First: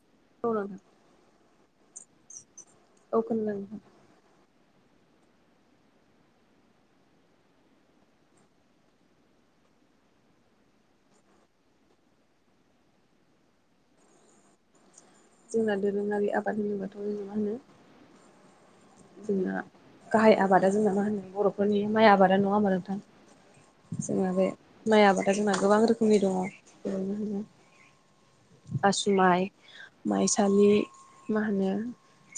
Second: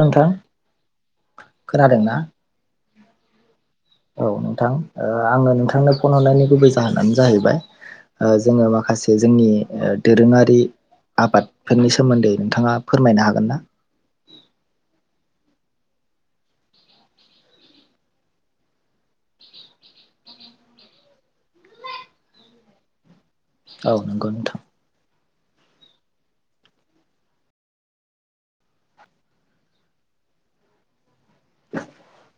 नोंथां खोनादों ना अ खोनादों नोंथां औ नोंथां आङो नोंथांनो फन हरनायनि गुबै जाहोनानो जाहैबाय ओ जोङो माखासे जोंनि दोरोङारि आबादफोरनि सोमोन्दै नोंथाङा फोरमायनो हागोन ना जोंना दोरोङारि आबाद होनोबाथ' जों मा होनो जोंना गाहाय आबादा जोंना मा होनो बर'फोरनि माइ आबादा नङा होमबा नोंथां औ नंगौ जोंना बे नोंथां माइ आबादा जोंना गोबां रोखोमनि दङ बेनो होनो आसुमाइ माइसालि मा होनो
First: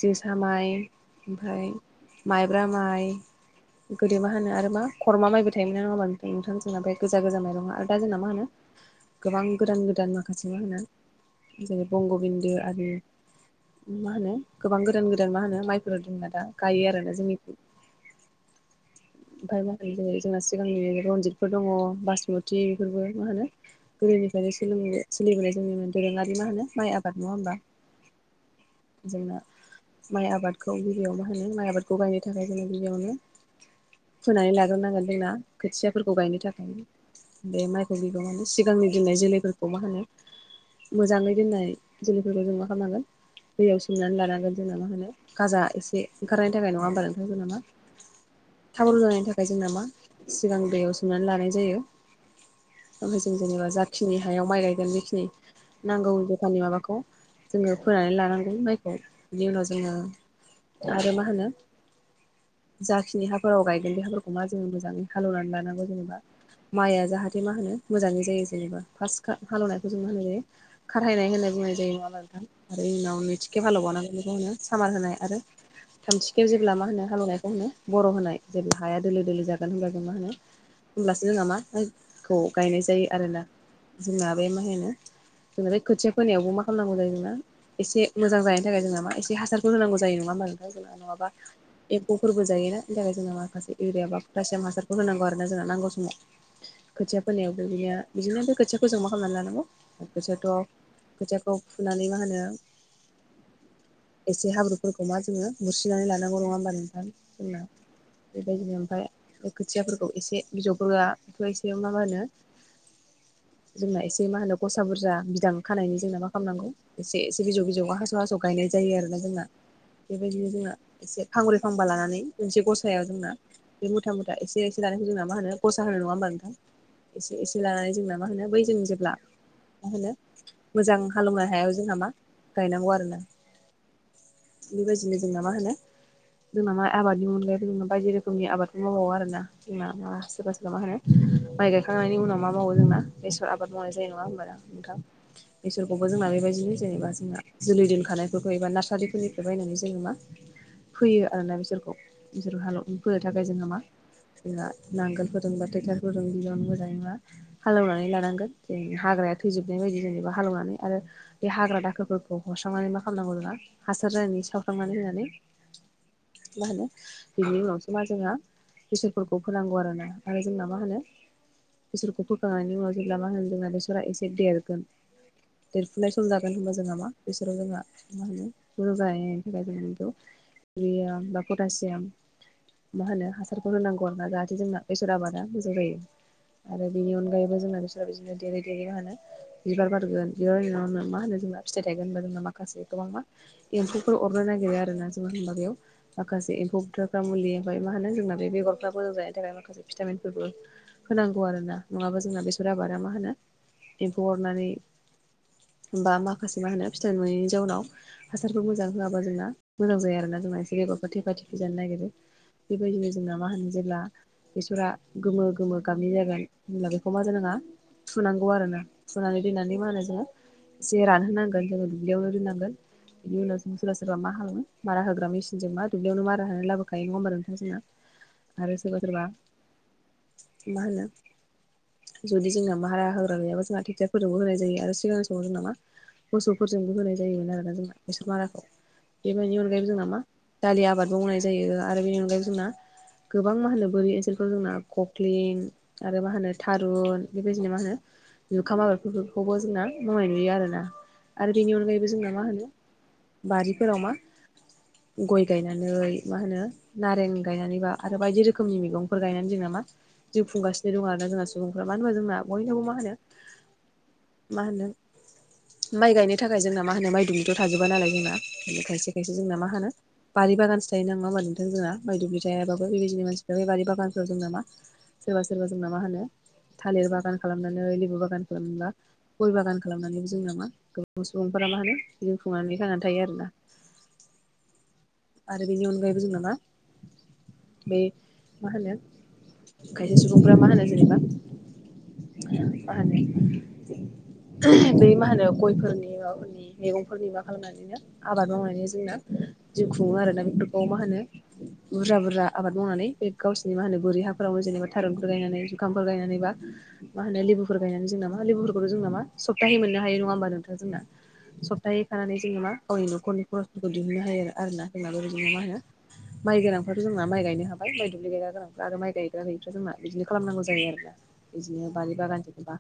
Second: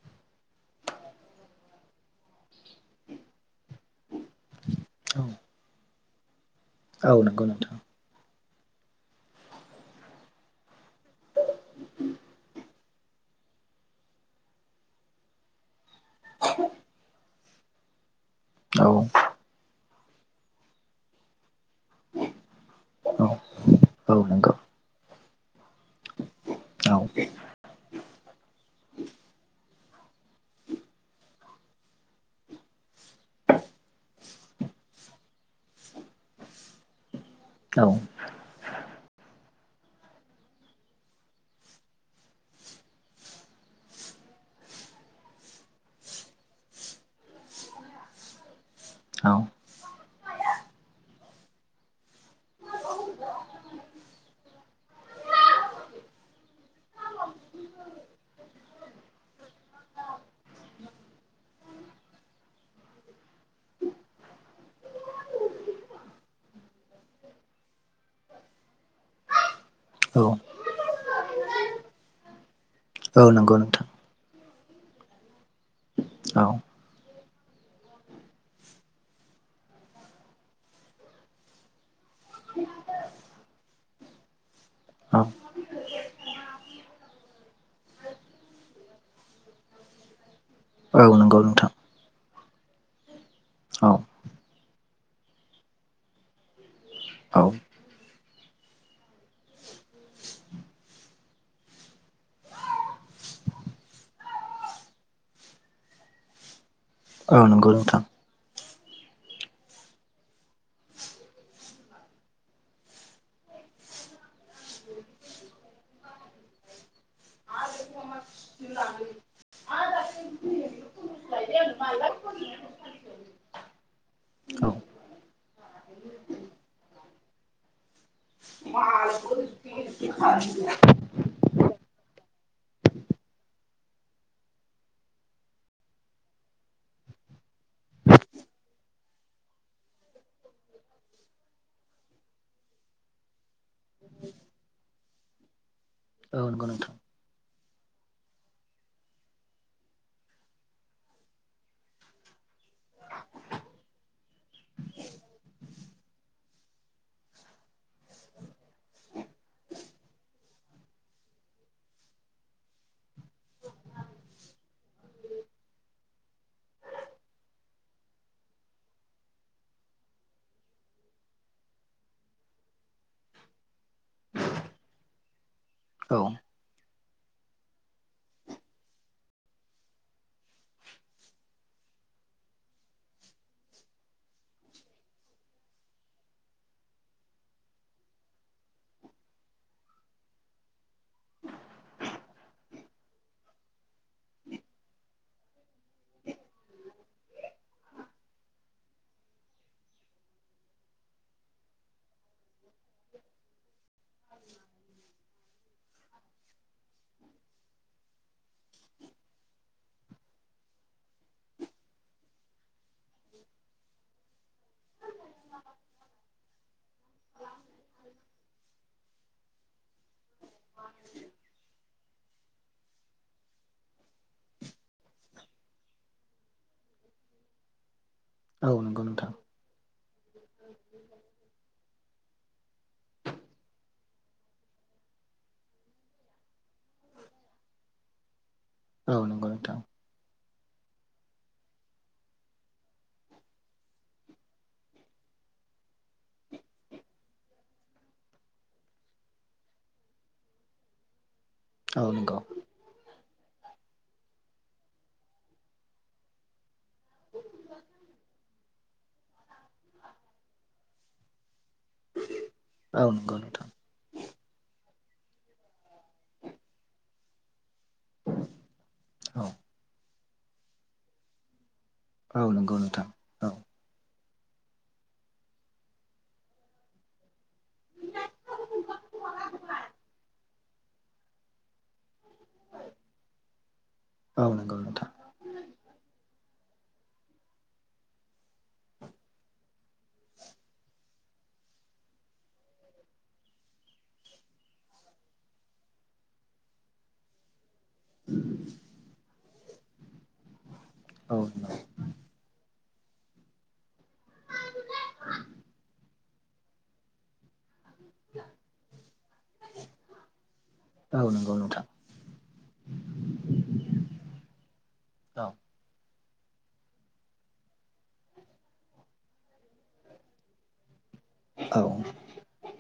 जोसा माइ ओमफ्राय माइब्रा माइ गोदो मा होनो आरो मा खरमा माइबो थायोना ओमफ्राय नोंथां जोंहा बे औ गोजा गोजा नंगौ माइरंआ नोंथां आरो दा जोंना मा होनो गोबां गोदान गोदान माखासे मा होनो जेरै बंग'बिन्द आरो मा होनो गोबां गोदान गोदान मा होनो माइ जोंना दा गायो आरोना जोंनिथिं औ ओमफ्राय मा होनो जेरै जोंना सिगांनि रनजितफोर दङ बासमुथि बेफोरबो मा औ होनो औ गोदोनिफ्रायनो नंगौ सोलों सोलिबोनाय जोंनि दोरोङारि मा होनो माइ औ आबाद नङा होमबा जोंना माइ आबादखौ गिबियावनो होनो माइ आबादखौ गायनो थाखाय जोङो गिबियावनो फोनानै लाग्रोनांगोन जोंना खोथियाफोरखौ गायनो थाखाय बे औ माइखौ बिबाङानो सिगांनि दोननाय जोलैफोरखौ मा होनो मोजाङै दोननाय जोलैफोरखौ जों मा खालामनांगोन दैयाव सोमनानै लानांगोन जोंना मा होनो गाजा एसे ओंखारनायनि थाखाय नङा होमबा नोंथां जोंना मा थाब जानायनि औ थाखाय जोंना मा सिगां दैयाव सोमनानै लानाय जायो ओमफ्राय जों जेनेबा जाखिनि हायाव माइ गायगोन बेखिनि नांगौ जखाननि माबाखौ जोङो फोनानै लानांगौ माइखौ बिनि उनाव जोङो आरो मा होनो जाखिनि हाफोराव गायगोन बे हाफोरखौ मा जों मोजाङै हालेनानै लानांगौ जेनेबा माइआ जाहाथे मा होनो मोजाङै जायो जेनेबा फार्स्ट हालेवनायखौ जों मा होनो जायो खारहायनाय होननाय बुंनाय जायो नङा होमबा नोंथां आरो उनाव औ नंगौ नैथिखेब हालाव नोंथां एवबनांगोन बेखौ होनो सामार होनाय आरो औ थामथिखेब जेब्ला मा होनो हालेवनायखौ होनो बर' होनाय जेब्ला हाया दोलो दोलो जागोन होमब्ला जों मा होनो होमब्लासो जोंहा मा खौ गायनाय जायो आरोना जोंना बे मा होनो अ जोंना बे खोथिया फोनायावबो मा खालामनांगौ जायो जोंना एसे मोजां जानायनि थाखाय जोंना मा एसे हासारखौ होनांगौ जायो नङा होनोमा नोंथां जोंना औ नङाबा नंगौ नोंथां एम्फौफोरबो जायोना बेनि थाखाय जोंना माखासे एरिया औ बा लासियम हासारखौ होनांगौ आरो ना जोंना नांगौ समाव खोथिया औ फोनायावबो बिदिनो बिदिनो खोथियाखौ जों मा खालामनानै लानांगौ खोथियाथ' खोथियाखौ फुनानै मा होनो एसे हाब्रु फोरखौ मा जोङो बुसि्रिनानै लानांगौ नङा होमबा नोंथां औ जोंना नंगौ नोंथां बेबायदिनो ओमफ्राय खोथियाफोरखौ एसे बिजौफोराआथ' एसे मा मा होनो? जोंना एसे मा होनो दसा बुरजा बिदां खानायनि जोंना मा खालामनांगौ एसे एसे बिजौ बिजौ हास' हास' गायनाय जायो आरो जोंना बेबायदिनो जोंहा एसे फांब्रै फांबा लानानै मोनसे गसायाव जोंना बे मुथा मुथा एसे एसे लानायखौ जोंना मा होनो गससा होनो नङा होमबा नोंथां? एसे एसे लानानै जोंना मा होनो बै जों जेब्ला मा होनो मोजां हालेवनो हायाव जोंहा मा गायनांगौ आरो ना। बेबायदिनो जोंना मा होनो जोंना मा आबादनि अनगायैबो जों बायदि रोखोमनि आबादखौ मावबावो आरोना। जोंना माबा सोरबा सोरबा मा होनो माइ गायखांनायनि उनाव मा मावो जोंना बेसर आबाद मावनाय जानाय नङा होनोमबा नोंथां बेसरखौबो जोंना बेबायदिनो जेनेबा जोंना जोलै दोनखानायफोरखौ एबा नार्सारिफोरनिफ्राय बायनानै जोङो मा फैयो आरोना बिसोरखौ जसर हाल फोनो थाखाय जोङो मा जोंहा नांगोल फोरोंबा टटार फोरों बिबनो मोजानाय नङा हालेवनानै लानांगोन ज हाग्राया थैजोबनाय बायदि जेनेबा हालेवनानै आरो बे हाग्रा दाखोरफोरखौ हस्रांनानै मा खालामनांगौ नङा हासार होनायनानै सावस्रांनानै होननानै मा होनो बिनि उनावसो मा जोंहा टिसोरफोरखौ फांगौ आरोना आरो जोंना मा होनो? बिसोरखौ फोखांनायनि उनाव जेब्ला मा होनो? बिसा एसे देरगोन देरफुनाय औ सम जागोन होनबा जोंहा मा बिसोराव जोंहा मा होनो? ज जायनि थाखाय जों इउरियाम बा पटसियाम मा होनो हासारखौ होनांगौ आर ना जाहाथे जोंना बेसर आबादा मोजां जायो। आरो बेनि अनगायैबो जोंना बिसोर बिदिनो देरै देरहैनो हानो बिबार बारगोन बिबनावनो मा होनो जोंना फिथाइ थायगोन होनबा जोंना माखासे गोबां मा एम्फौफोर अरनो नागिरबाय आरो ना जों होनोमबा बेयाव माखासे एमफौ बोथारफ्रा मुलि ओमफ्राय मा होनो जोंना बेगरफ्रा मोजां जानायनि थाखाय माखासे भिटामिनफोरबो होनांगौ आरोोना नङाबा जोंना बेसर आबादा मा होनो एम्फौ अरनानै बा माखासे मा होनो फिथाइ नुयैनि जाउनाव हासारखौ मोजां होआा जोंना मोजां जायोोन ना जोंना एसे गेबावफोर थेफा थेफै जानो नागिरो। बेबायदिनो जोंना मा होनो जेब्ला बेसरा गोमो गोमो गाबनि जागोन होनब्ला बेखौ मा जानाङा थुनांगौ आरोना। फुनानै दोननानै मा होनो जोङो एसे रानहोनांगोन जोङो दुब्लियावनो दोननांगोन। बिनि उनाव जों सोरबा सोरबा खालामो मारा होग्रा मेसिनजों मा दुब्लियावनो मारा होनो लाबोखायो नङा होनबा नोंथां जोंना औ आरो सोरबा नंगौ सोरबा नोंथां मा होनो? जुदि जोंना मारा हाग्रा गैयाबा जोंहा टेक्टारफोरजोंबो होनाय जायो आरो सिगांनि समाव जोंना मा? मोसौफोरजोंबो होनाय जायोमोन आरोना जोंना बेसोर माराखौ औ नंगौ नोंथां औ नंगौ बेबायनि नोंथां अनगायैबो जोंना मा? दालि आबाद मावनाय जायो आरो बेनि अनगायै जोंना। गोबां मा होनो बोरि ओनसोलखौ जोंना ककलिं आरो मा होनो थारुन बेबायदिनो मा होनो? ओखाम आबादफोरखौबो जोंना मावनाय नुयो आरोना आरो बेनि औ अनगायैबो जोंना नंगौ मा होनो? बारिफोराव मा गय गायनानै मा होनो? नारें गायनानैबा आरो बायदि रोखोमनि मैगंफोर गायनानै जोंना मा? जिउ खुंगासिनो दं आरो ना जोंना सुबुंफोरा मानो होनबा जोंना बयनावबो मा औ होनो? नंगौ नोंथां मा होनो माइ गायनो थाखाय जोंना मा होनो माइ दुमनिथ' थाजोबा नालाय जोंना बेनिखायसो बेखाय औ जोंना मा होन बारि बागान थायो नङा मा नोंथों जोंना माइ औ दुब्लि नंगौ थायाबाबो नोंथां बेबायदिनो मान औ बेबदि बागानफोराव जोंना मा सोरबा सोरबा जोंना मा होनो? थालिर बागान खालामनानै लेबु बागान खालामबा गय बागान खालामनानैबो जों नामा गोबां सुबुंफोरा मा होनो? जिउ खुंनानै खांनानै थायो आरोना। औ नंगौ नोंथां आरो बेनि अनगायैबो जों नामा बे मा होनो खायसे सुबुंफोरा मा होनो जेनेबा मा होनो बै मा होनो गयफोरनि माबाफोरनि मैगंफोरनि मा खालामनानैनो आबाद मावनानै जोंना जिउ खुङो आरोना बेफोरखौ मा होनो औ बुरजा बुरजा आबाद मावनानै बे गावसिरनि मा होनो बोरै हाफोरावनो जेनेबा थारुनफोर गायनानै जुखामफोर गायनानै बा मा होनो लेबुफोर गायनानै जों नामा लेबुफोरखौ जों नामा सप्ताहै मोननो हायो नङा होमबा नोंथां जोंना औ नंगौ नोंथां सप्ताहै खानानै जोङो मा गावनि न'खरनि खरसफोरखौ दिहुननो हायो आरो आरोना होनाब औ जङो मा होनो माइ गोनांफ्राथ' जोंना माइ गायनो हाबाय माइ दुब्लि गायग्रा गोनांफ्रा आरो माइ गायग्रा गैयिफ्रा जोंना बिदिनो खालामनांगौ जायो आरोना औ बिदिनो बारि बागान जेनबा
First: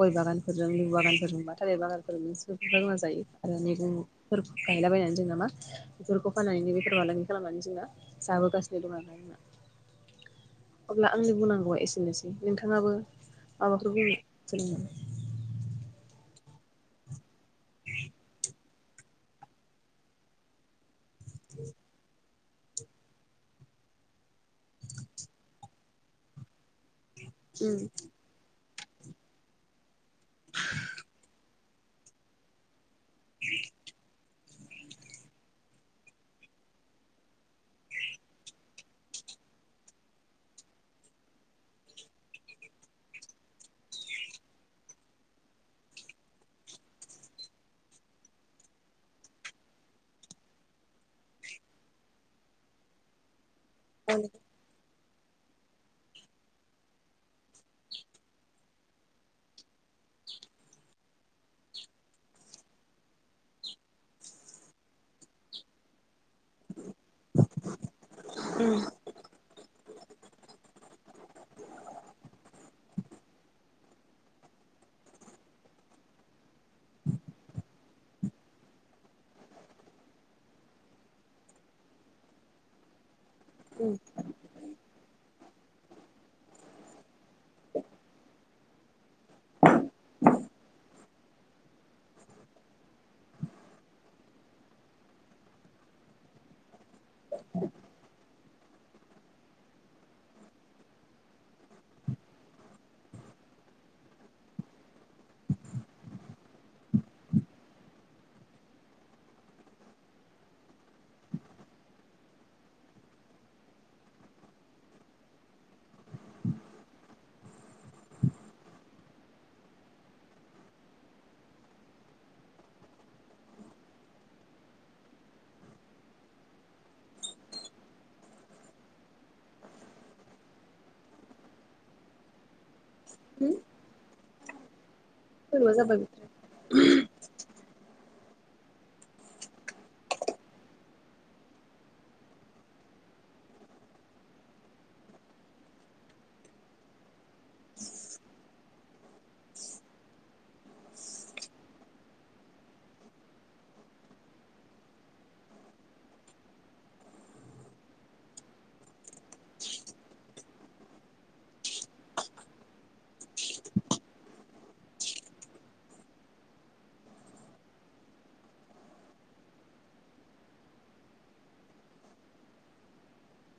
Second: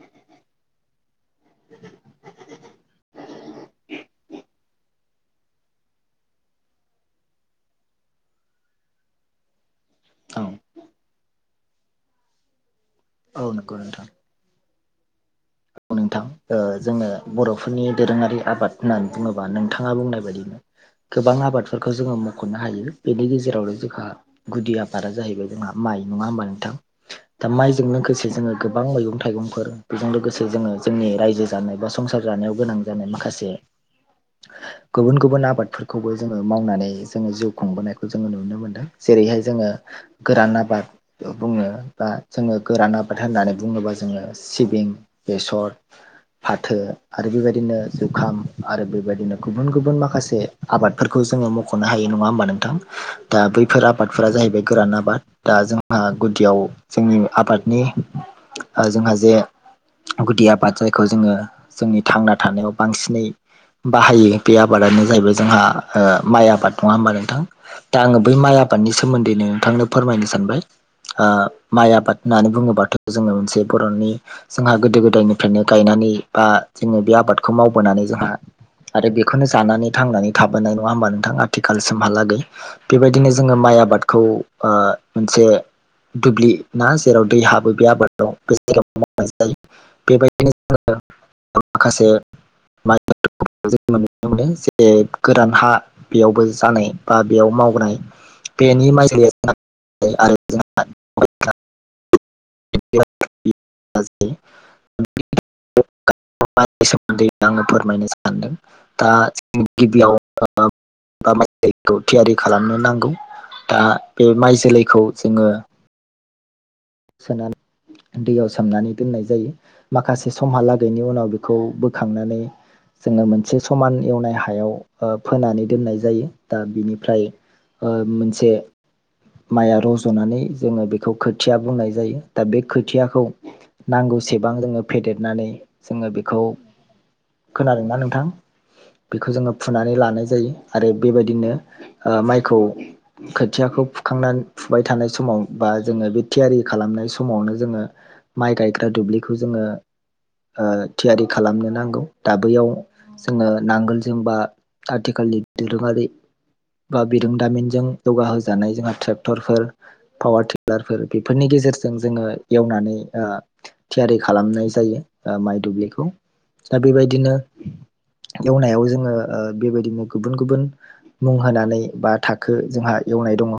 गय बागानफोरजों ल बागानफोरजोंबा थाल बागानफोर मोन रोङा जायो आरो मैगंफोर गायलाबायनानै जों नामा बेफोरखौ फानानैनो बेफोर फालांगि खालामनानै जोंना जाबोगासिनो दं आरा जोंना औ अब्ला आंनि बुंनांगौआ एसेनोसै नोंथाङाबो औ नंगौ माबाफोर नोंथां बुंनो जों नोंथां जोङो बर'फोरनि दोरोङारि आबाद होननानै बुङोबा नोंथाङा बुंनाय बायदिनो गोबां आबादफोरखौ जोङो मख'नो हायो बेनि गेजेरावनो जोंहा गुदि आबादा जाहैबाय जोंहा माइ नङा होमबा नोंथां दा माइजों उम लोगोसे जोङो गोबां मैगं थाइगंफोर बेजों लोगोसे जोङो जोंनि रायजो जानाय बा संसार जानायाव गोनां जानाय माखासे [inaudible] गुबुन गुबुन आबादफोरखौबो जोङो मावनानै जोङो जिउ खुंबोनायखौ जोङो नुनो मोनदों जेरैहाय जोङो गोरान आबाद बुङो बा जोङो गोरान आबाद होननानै बुङोबा जोङो सिबिं बेसर फाथो आरो बेबायदिनो जुखाम आरो बेबायदिनो गुबुन गुबुन माखासे आबादफोरखौ जोङो मख बख'नो हायो नङा होमबा नोंथां दा बैफोर आबादफोरा जाहैबाय गोरान आबाद दा जोंहा गुदियाव जोंनि आबादनि जोंहा जे गुदि आबाद बेखौ जोङो जोंनि थांना थानायाव बांसिनै बाहायो बे आबादानो जाहैबाय जोंहा ओ माइ आबाद नङा ओमबा नोंथां दा आङो बै माइ आबादनि सोमोन्दैनो नोंथांनो फोरमायनो सानबाय ओ माइ आबाद होननानै बुङोबाथ' जोङो मोनसे बर'नि जोंहा गोदो गोदायनिफ्रायनो गायनानै बा जोङो बे आबादखौ मावबोनानै जोंहा आरो बेखौनो जानानै थांनानै थाबोनाय नङा होमबा नोंथां आथिखालसिमहालागै बेबायदिनो जोङो माइ आबादखौ ओ मोनसे दुब्लि ना जेराव दै हाबो बे आबादाव बे जायग मावनाय जायो बेबायदिनो माखासे माइ जों नुनो मोनो जे गोरान हा बेयावबो जानाय बा बेयाव मावनाय बेनि माइ आरो [inaudible] सोमोन्दै आङो फोरमायनो सानदों दा जों गिबियावखौ थियारि खालामनो नांगौ दा बे माइ जोलैखौ जोङो सोनानै दैयाव सोमनानै दोननाय जायो माखासे समहालागैनि उनाव बेखौ बोखांनानै जोङो मोनसे समान एवनाय हायाव ओ फोनानै दोननाय जायो दा बिनिफ्राय ओ मोनसे माइआ रज'नानै जोङो बेखौ खोथिया बुंनाय जायो दा बे खोथियाखौ उम नांगौ सेबां जोङो फेदेरनानै होनबा जोङो जाबाय बेखौ खोनादों ना नोंथां बेखौ जोङो फुनानै लानाय जायो आरो बेबायदिनो ओ माइखौ खोथियाखौ फुखांनानै फुबाय थानाय समाव बा जोङो बे थियारि खालामनाय समावनो जोङो माइ गायग्रा दुब्लिखौ जोङो ओ थियारि खालामनो नांगौ दा बैयाव जोङो नांगोलजोंबा आथिखालनि दोरोङारि बा बिरोंदामिनजों जौगा होजानाय जोंहा ट्रेक्टरफोर पावार टिलारफोर बेफोरनि गेजेरजों जोङो एवनानै ओ थियारि खालामनाय जायो ओ माइ दुब्लिखौ दा बेबायदिनो एवनायाव जोङो ओ बेबायदिनो गुबुन गुबुन मुं होनानै बा थाखो जोंहा एवनाय दङ।